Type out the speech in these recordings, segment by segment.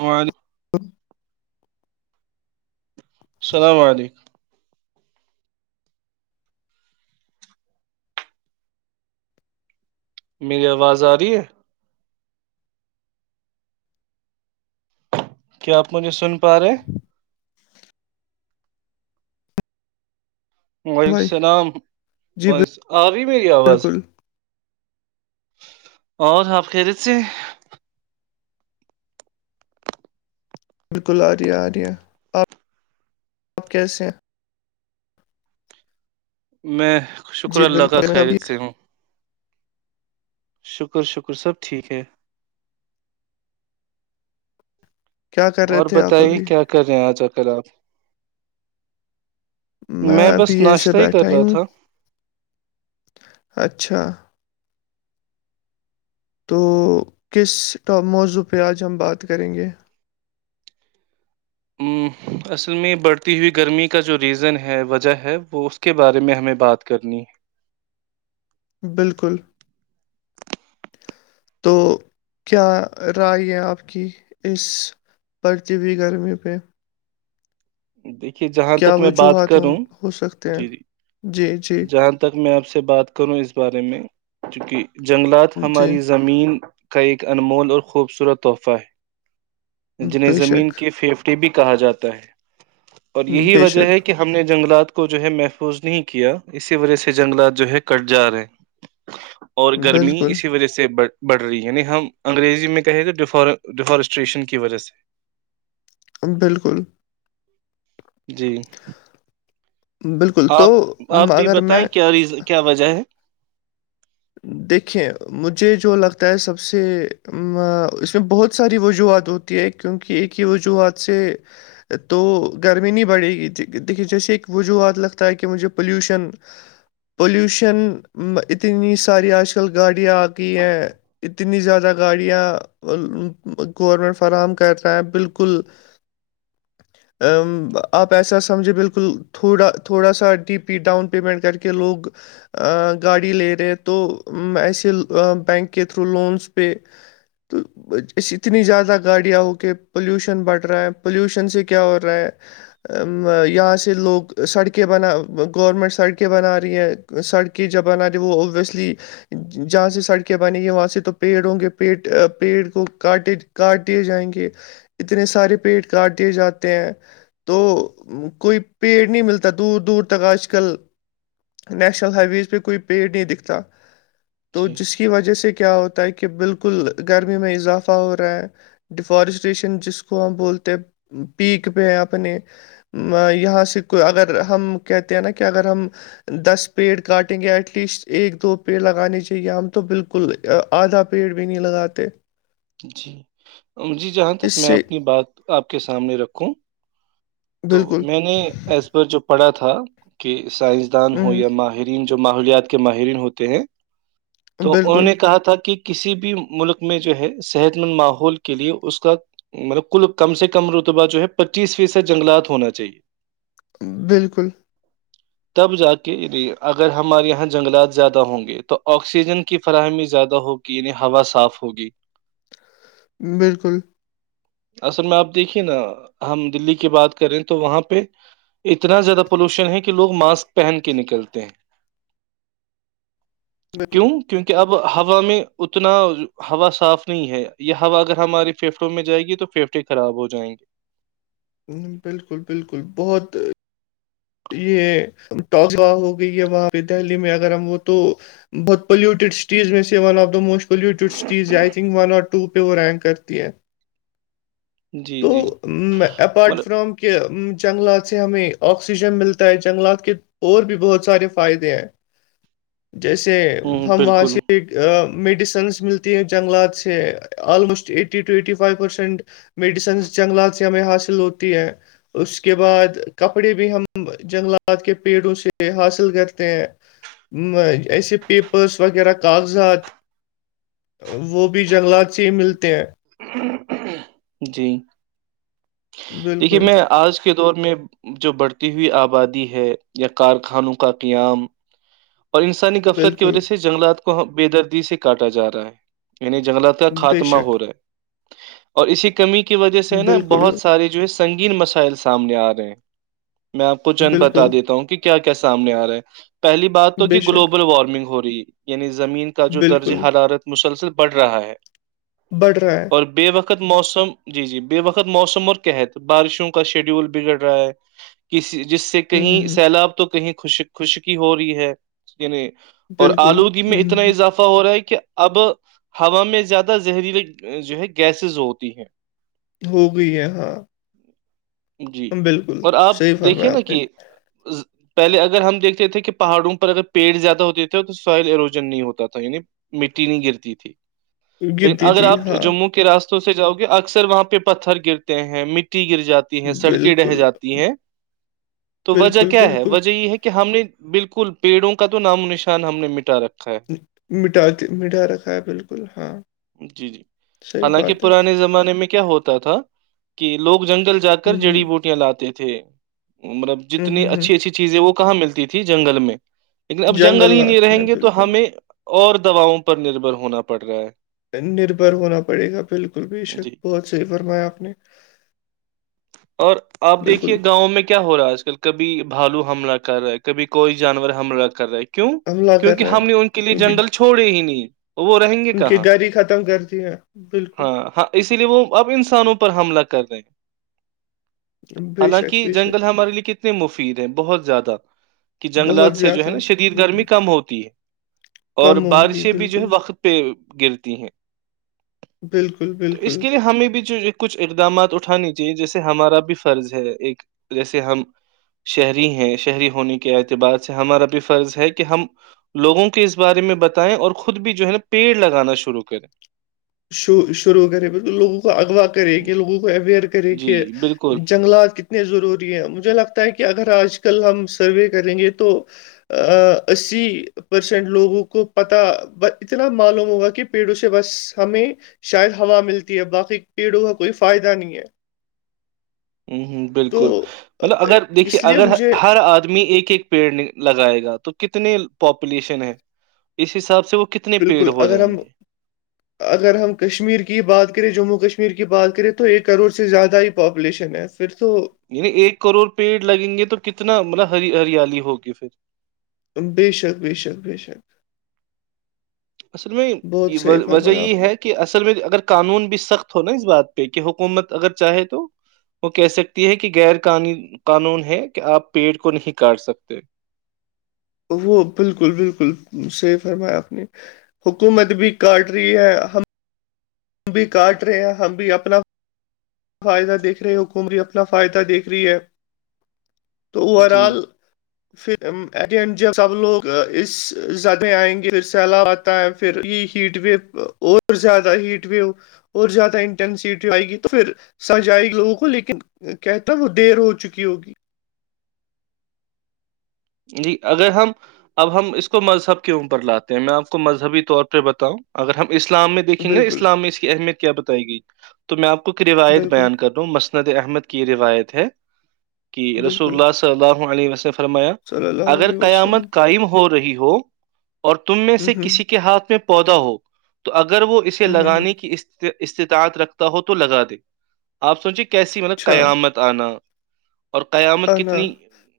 اور ہ غھگ میری آواز آ رہی ہے کیا آپ مجھے سن پا رہے ہیں وعلیکم بھائی السلام جی آ رہی میری آواز بالکل اور آپ خریت سے بالکل عریہ آریہ آپ آپ کیسے ہیں میں شکر جی اللہ کا بالکل میں سب خیریت ٹھیک سے ہوں شکر شکر سب ٹھیک ہے کیا کر رہے اور تھے آپ بتائیں ابھی کیا کر رہے ہیں آج اکل آپ میں بس ابھی ایسے ناشتہ ہی کر بیٹھا رہا ہوں تھا اچھا تو کسٹ موضوع پہ آج ہم بات کریں گے اصل میں بڑھتی ہوئی گرمی کا جو ریزن ہے وجہ ہے وہ کے بارے میں ہمیں بات کرنی بالکل تو کیا رائے ہے آپ کی اس پرچی بھیئی گرمی پہ دیکھیے جہاں کیا تک میں بات وجوہات ہوں کروں ہو سکتے ہیں جی جی جی جی جہاں تک تک میں آپ سے بات کروں اس بارے میں چونکہ جنگلات جی ہماری زمین ایک انمول اور خوبصورت تحفہ ہے جنہیں بے زمین شک کے فھیفڑ بھی کہا جاتا ہے اور یہی بے وجہ ہے شک کہ ہم ہم نے جنگلات کو جو ہے محفوظ نہیں کیا اسی وجہ سے جنگلات جو ہے کٹ جا رہے [inaudible] اور گرمی بالکل اسی وجہ سے بڑھ بڑھ رہی ہے یعنی ہم انگریزی میں کہیں گے ڈیفارسٹریشن کی وجہ سے بالکل جی بالکل تو آپ آپ تو بھی اگر میں بتائیں کیا ریز کیا وجہ ہے دیکھیں مجھے جو لگتا ہے سب سے اس میں بہت ساری وجوہات ہوتی ہے کیونکہ ایک ہی وجوہات سے تو گرمی نہیں بڑھے گی دیکھیے جیسے ایک وجوہات لگتا ہے کہ مجھے پلیوشن پولوشن اتنی ساری آج کل گاڑیاں آ گئی ہیں اتنی زیادہ گاڑیاں گورمنٹ فراہم کر رہے ہیں بالکل ا آپ ایسا سمجھے بالکل تھوڑا تھوڑا سا ڈی پی ڈاؤن پیمنٹ کر کے لوگ گاڑی لے رہے تو ایسے بینک کے تھرو لونس پہ تو اتنی زیادہ گاڑیاں ہو کے پولوشن بڑھ رہا ہے پلیوشن سے کیا ہو رہا ہے یہاں سے لوگ سڑکیں بنا گورنمنٹ سڑکیں بنا رہی ہیں سڑکیں جبانہ رہ وہ اوبویسلی جہاں سے سڑکیں بنےیں گی وہاں سے تو پیڑ ہوں گے پیٹ پیڑ کو کاٹے کاٹے جائیں گے اتنے سارے پیٹ کاٹ دیے جاتے ہیں تو کوئی پیڑ نہیں ملتا دور دور تک آج کل نیشنل ہائی ویز پہ کوئی پیڑ نہیں دکھتا تو جی جس کی وجہ سے کیا ہوتا ہے کہ بالکل گرمی میں اضافہ ہو رہا ہے ڈیفارسٹیشن جس کو ہم بولتے ہیں پیک پہ اپنے یہاں سے کو اگر ہم کہتے ہیں نا کہ اگر ہم دس پیڑ کاٹیں گے ایٹ لیسٹ ایک دو پیڑ لگانے چاہیے ہم تو بالکل آدھا پیڑ بھی نہیں لگاتے جی جی جہاں اس تک میں سے اپنی بات آپ کے سامنے رکھوں تو بالکل میں نے ایز پر جو پڑھا تھا کہ سائنسدان ہو ہوں، یا ماہر جو ماحولیات کے ماہرین ہوتے ہیں تو انہوں بالکل نے کہا تھا کہ کسی بھی ملک میں جو ہے صحت مند ماحول کے لیے اس کا مطلب کل کم سے کم رتبہ جو ہے پچیس فیصد جنگلات ہونا چاہیے بالکل تب جا کے اگر ہمارے یہاں جنگلات زیادہ ہوں گے تو آکسیجن کی فراہمی زیادہ ہوگی کی نہیں ہا صاف ہوگی بالکل اصل میں آپ دیکھیے نا ہم دلی کی بات کریں تو وہاں پہ اتنا زیادہ پولوشن ہے کہ لوگ ماسک پہن کے نکلتے ہیں بال- کیوں کیونکہ اب ہوا میں اتنا ہوا صاف نہیں ہے یہ ہوا اگر ہماری پھیفڑوں میں جائے گی تو فیفٹ خراب ہو جائیں گے بالکل بالکل بہت یہ ہو گئی ہے وہاں پہ دہلی میں اگر ہم وہ تو بہت پلیوٹی سٹیز میں سے one of the most polluted سزئی تھنک وو پہ وہ رینک کرتی ہے جی تو جی اپپارٹ مطلب فرام کہ جنگلات سے ہمیں آکسیجن ملتا ہے جنگلات کے اور بھی بہت سارے فائدے ہیں جیسے ہوں، ہم وہاں بالکل سے میڈیسنس ملتی ہیں جنگلات سے almost eighty to eighty five percent medicines جنگلات سے ہمیں حاصل ہوتی ہے اس کے بعد کپڑے بھی ہم جنگلات کے پیڑوں سے حاصل کرتے ہیں ایسے پیپرس وغیرہ کاغذات وہ بھی جنگلات سے ہی ملتے ہیں جی دیکھیے بالکل میں آج کے دور میں جو بڑھتی ہوئی آبادی ہے یا کارخانوں کا قیام اور انسانی گغفلت کی بالکل وجہ سے جنگلات کو بے دردی سے کاٹا جا رہا ہے یعنی جنگلات کا بے خاتمہ شک ہو رہا ہے اور اسی کمی کی وجہ سے نا بالکل بہت سارے جو ہے سنگین مسائل سامنے آ رہے ہیں میں آپ کو چند بتا بالکل، دیتا ہوں کہ کیا کیا سامنے آ رہا ہیں پہلی بار بات تو بے کہ شک، گلوبل وارمنگ ہو رہی ہے یعنی زمین کا جو درج بالکل، حرارت مسلسل بڑھ رہا ہے بڑھ رہا ہے اور ب وقت موسم [unintelligible] جی جی بے وقت موسم اور کیات بارشوں کا شیڈیول بگڑ رہا ہے کسی جس سے ہوں، کہیں ہوں، ہوں، سیلاب تو کہیں خش خوشکی ہو رہی ہے یعنی اور بالکل، آلودگی میں ہوں، ہوں، اتنا ہوں، اضافہ ہو رہا ہے کہ اب ہوا میں زیادہ زہریلی جو ہے گیسز ہوتی ہیں ہو گئی ہے ہاں جی بالکل، اور آپ صحیح دیکھے فرمایا نا آپ نے، کہ ز- [inaudible] پہلے اگر ہم دیکھتے تھے کہ پہاڑوں پر اگر پیڑ زیادہ ہوتے تھے تو سوائل اروجن نہیں ہوتا تھا یعنی مٹی نہیں گرتی تھی لیکن گرتی اگر تھی، آپ ہاں، جموں کے راستوں سے جاؤ گ اکثر وہاں پہ پتھر گرتے ہیں مٹی گر جاتی ہیں سڑکیں رہ بالکل، جاتی ہیں تو وجہ بالکل، کیا ہے بالکل، وجہ یہ ہے کہ ہم نے بالکل پیڑوں کا تو نام و نشان ہم نے مٹا رکھا ہے مٹا کے مٹھا رکھا ہے بالکل ہاں جی جی [unintelligible] حالانکہ بات ہے، پرانے زمانے میں کیا ہوتا تھا کہ لوگ جنگل جا کر ہوں، جڑی ہوں، بوٹیاں لاتے تھے [unintelligible] تھے مطلب ہوں، جتنی ہوں، ہوں، اچھی اچھی چیزیں وہ کہاں ملتی تھی جنگل میں لیکن اب جنگل ہی جنگلات نہیں میں، رہیں گے تو بالکل، ہمیں اور دواؤں پر نربھر ہونا پڑ رہا ہے نربھر ہونا پڑے گا بالکل بے شک جی بہت صحی فرمایا آپ نے اور آپ بالکل، دیکھیے گاؤں میں کیا کیا ہو رہا ہے آج کل کبھی بھالو حملہ کر رہا ہے کبھی کوئی جانور حملہ کر رہا ہے کیوں حملہ کر کیونکہ رہا ہم نے ان کے ہے، لیے کیونکہ جنرل چھوڑے ہی نہیں وہ رہیں گے ان کے کہاں گھر ہی ختم کر دیا، بالکل ہاں ہاں اسی لیے وہ اب انسانوں پر حملہ کر رہے بے حالانکہ شک، بے جنگل شک ہمارے لیے کتنے اتنے مفید ہیں بہت زیادہ کہ جنگلات بہت سے جو زیادہ ہے نا شدید ہمم، گرمی کم ہوتی ہے [unintelligible] اور کم ہوگی بارشیں بھی جو ہے بالکل وقت پہ گرتی ہیں بالکل تو اس بالکل کے لیے ہمیں بھی جو کچھ اقدامات اٹھانے جی جیسے ہمارا بھی فرض ہے ایک جیسے ہم شہری ہیں شہری ہونے کے اعتبار سے ہمارا بھی فرض ہے کہ ہم لووں کے اس بارے میں بتائیں اور خود بھی جو ہے نا پیڑ لگانا شروع کریں [unintelligible] شو شروع کرے مطل لوگوں کو اغوا کرے ہوں، کہ لوگوں کو اویئر [unintelligible] کرے جی کہ بالکل جنگلات کی اتنے ضروری ہیں مجھے لگتا ہے کہ اگر آج کل ہم سروے کریں گے تو اس [unintelligible] پرسینٹ لوگوں کو پتا اتنا معلوم ہوگا کہ پیڑوں سے بس ہمیں شاید ہوا ملتی ہے باقی پیڑوں کا کوئی فائدہ نہیں ہے ہ ہ تو بالکل آ، مطلب اگر دیکھیے اس لیے اگر مجھے ہر آدمی ایک ایک پیڑ لگائے گا تو کتنے پاپولیشن ہے اس حساب سے وہ کتنے بالکل پیڑ ہو اگر ہم جائیں گے اگر ہم کشمیر کی بات کریں جموں کشمیر کی بات کریں تو ایک کروڑ سے زیادہ ہی پاپولیشن ہے پھر تو یعنی ایک کروڑ پیڑ لگیں گے تو کتنا مطلب ہ ہریالی ہوگی پھر بیشک بیشک بیشک اصل میں بہت صحیح وجہ فرمایا آپ یہ نے ہے کہ اصل میں اگر قانون بھی سخت ہوناا اس بات پہ کہ حکومت اگر چاہے تو وہ کہہ سکتی ہے کہ غیر قان قانون ہے کہ آپ پیڑ کو نہیں کاٹ سکتے وہ بالکل بالکل صحیح فرمایا آپ نے حکومت بھی کاٹ رہی ہے ہم ہم بھی کاٹ رہے ہیں ہم بھی اپنا فائدہ دیکھ رہے ہے حکومری اپنا فائدہ دیکھ رہی ہے تو اوور جی آل پھر ایٹ د اینڈ جب سب لوگ اس زدہ آئیں گے پھر سیلابات ہے پھر یہ ہیٹ وو اور زیادہ ہیٹ ویو اور زیادہ انٹینسٹی آئے گی تو پھر سج آئے گی لوگوں کو لیکن کہتا وہ دیر ہو چکی ہوگی جی اگر ہم اب ہم اس کو مذہب کے اوپر لاتے ہیں میں آپ کو مذہبی طور پہ بتاؤں اگر ہم اسلام میں دیکیں گ نا بالکل اسلام میں اس کی اہمیت کیا بتائی گئی تو میں آپ کو ایک روایت بالکل بیان کرتا ہوں مسد احمد کی یہ روایت ہے کہ رسول بالکل اللہ ص اللہ علیہ وسلم نے فرمایا صلی اللہ اگر علیہ وسلم قیامت قائم ہو رہی ہو اور تم میں ہوں سے ہوں کسی کے ہاتھ میں پودا ہو تو اگر وہ اسے ہوں ہوں ہوں۔ لگانے کی است استطاعت رکھتا ہو تو لگا دے آپ سوچے کیسی مطلب اچھا قیامت آنا اور قیامت انا کتنی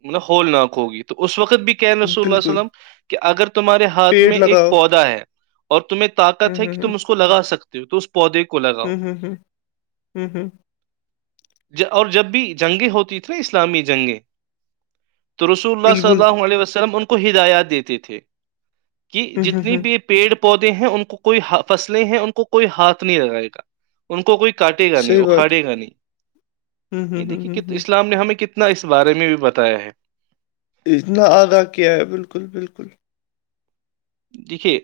مطلب ہولناک ہوگی تو اس وقت بھی کہ نسول اللہ بالکل وسلم کہ اگر تمہارے ہاتھ پیڑ میں ایک لگاؤ پودا ہے اور تمہیں ہوں طاقت ہے کہ ہوں تم اس کو لگا سکتے ہو تو اس کو پدے کو لاگاؤ ہوں ہوں ہوں ہوں ہوں ہوں۔ اور جب بھی جنگیں ہوتی تھھی نا اسلامی جنگیں تو رس اللہ سے بالکل علیہ وسلم ان کو ہدایات دیتے تھے کہ ہوں ہوں جتنی ہوں بھی پیڑ پودے ہیں ان کو کوئی فصلیں ہیں ان کو کوئی ہاتھ نہیں لگائے گا ان کو کوئی کاٹے گا نہیں صحیح بات اکھاڑے گا نہیں ہوں یہ ہوں ہوں دیکھیے ہوں ہوں۔ اسلام نے ہمیں کنے اتنا اس بارے میں بھی بتایا ہے اتنا آگا کیا ہے بالکل بالکل دیکھیے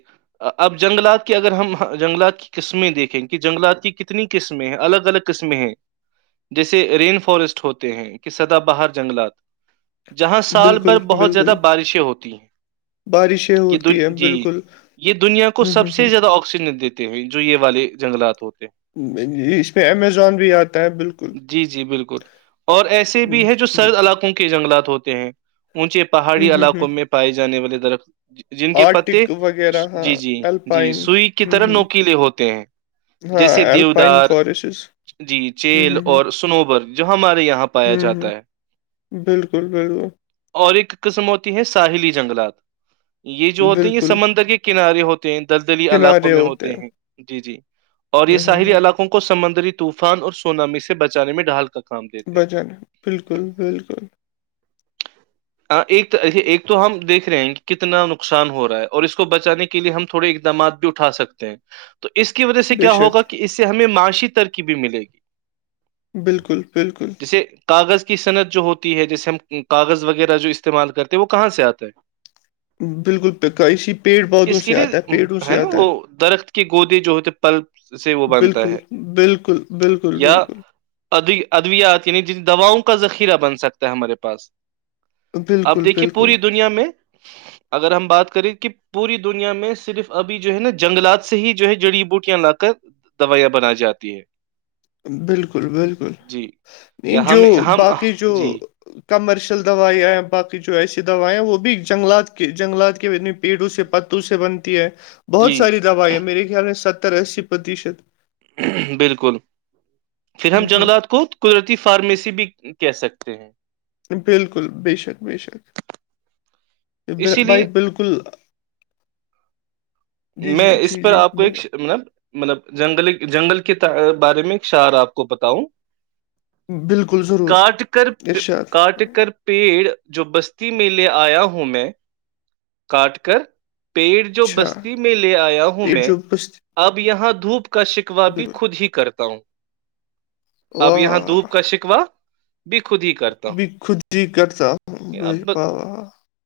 اب جنگلات کے اگر ہم جنگلات کی قسمیں دیکھیں کہ جنگلات کی کتنی قسمیں ہیں الگ الگ قسمیں ہیں جیسے رین فارسٹ ہوتے ہیں کہ سدا باہر جنگلات جہاں سال بالکل بھر بہت بالکل زیادہ بارشیں ہوتی ہیں بارشیں یہ د ہوتی ہے جی بالکل یہ دنیا کو ہ سب ہ ہ سے زیادہ آکسیجن دیتے ہیں جو یہ والے جنگلات ہوتے ہیں اس میں امیزون بھی آتا ہے بالکل جی جی بالکل اور ایسے بھی ہے جو ہ سرد علاقوں کے جنگلات ہوتے ہیں اونچے پہاڑی ہ ہ علاقوں میں پائے جانے والے درخت جن کے پتے آرٹک وغیرہ ہاں جی جی جی الپائن سئی کی ہ طرح ہ نوکیلے ہوتے ہیں ہاں جیسے اللپائن دیودار فاریسز جی چیل اور سنوبر جو ہمارے یہاں پایا ہ ہ جاتا ہے بالکل بالکل اور ایک قسم ہوتی ہے ساحلی جنگلات یہ جو ہوتا بالکل د کے کنارے ہوتے ہیں دلدلی علاقوں میں ہوتے ہیں جی جی اور یہ ہ ہ ساحلی ہ علاقوں کو سمندری طوفان اور سونامی سے بچانے میں ڈھال کر بجن بالکل بالکل ایک ایک تو ہم دیکھ رہے ہیں کتنا نقصان ہو رہا ہے اور اس کو بچانے کے کے لیے ہم تھوڑے اقدامات بھی اٹھا سکتے ہیں تو اس کی وجہ سے بے کیا ہوگا شک کہ اس سے ہمیں معاشی ترکی بھی ملے گی بالکل بالکل جیسے کاغذ کی صنعت جو ہوتی ہے جیسے ہم کاغذ وغیرہ جو استعمال کرتے ہیں وہ کہاں سے آتا ہے بالکل پیی پیڑ پودوں اس سے کے لیے آتا ہے پیڑوں سے نا آتا وہ ہے درخت کے گودے جو ہوتے پلپ سے وہ بنتا بالکل ہے بالکل بالکل بالکل اد ادویات یعنی جن دواؤں کا ذخیرہ بن سکتا ہے ہمارے پاس اب بالکل دیکھیے بالکل پوری دنیا میں اگر ہم بات کریں کہ پوری دنیا میں صرف ابھی جو ہے نا جنگلات سے ہی جو ہے جڑی بوٹیاں لا کر دوائیاں بنائی جاتی ہے بالکل بالکل جی نہیں یا جو ہم ہم باقی جو جی کمرشل دوائیاں باقی جو ایسی دوائیاں وہ بھی جنگلات کے جنگلات کے پیڑوں سے پتوں سے بنتی ہے بہت جی ساری دوائیں میرے خیال میں ستر اسی پرتیشت بالکل پھر ہم ہوں جنگلات کو قدرتی فارمیسی بھی کہہ سکتے ہیں بالکل بے شک بے شک ب اسی بھائی لیے بالکل کل میں اس پر آپ کو ایک مطلب مطلب جنگلی جنگل کے بارے میں شعر آپ کو بتاؤں بالکل ضرور کاٹ کر ارشاد فرمائیں۔ کاٹ کر پیڑ جو بستی میں لے آیا ہوں میں کاٹ کر پیڑ جو اچھا بستی میں لے آیا ہوں پیٹ میں جو بس اب یہاں دھوپ کا شکوا بھی بالکل خود ہی کرتا ہوں اب یہاں واہ دھوپ کا شکوا بھی خود ہی کا بھی خود ہی کرتا ہوں ب اب واہ و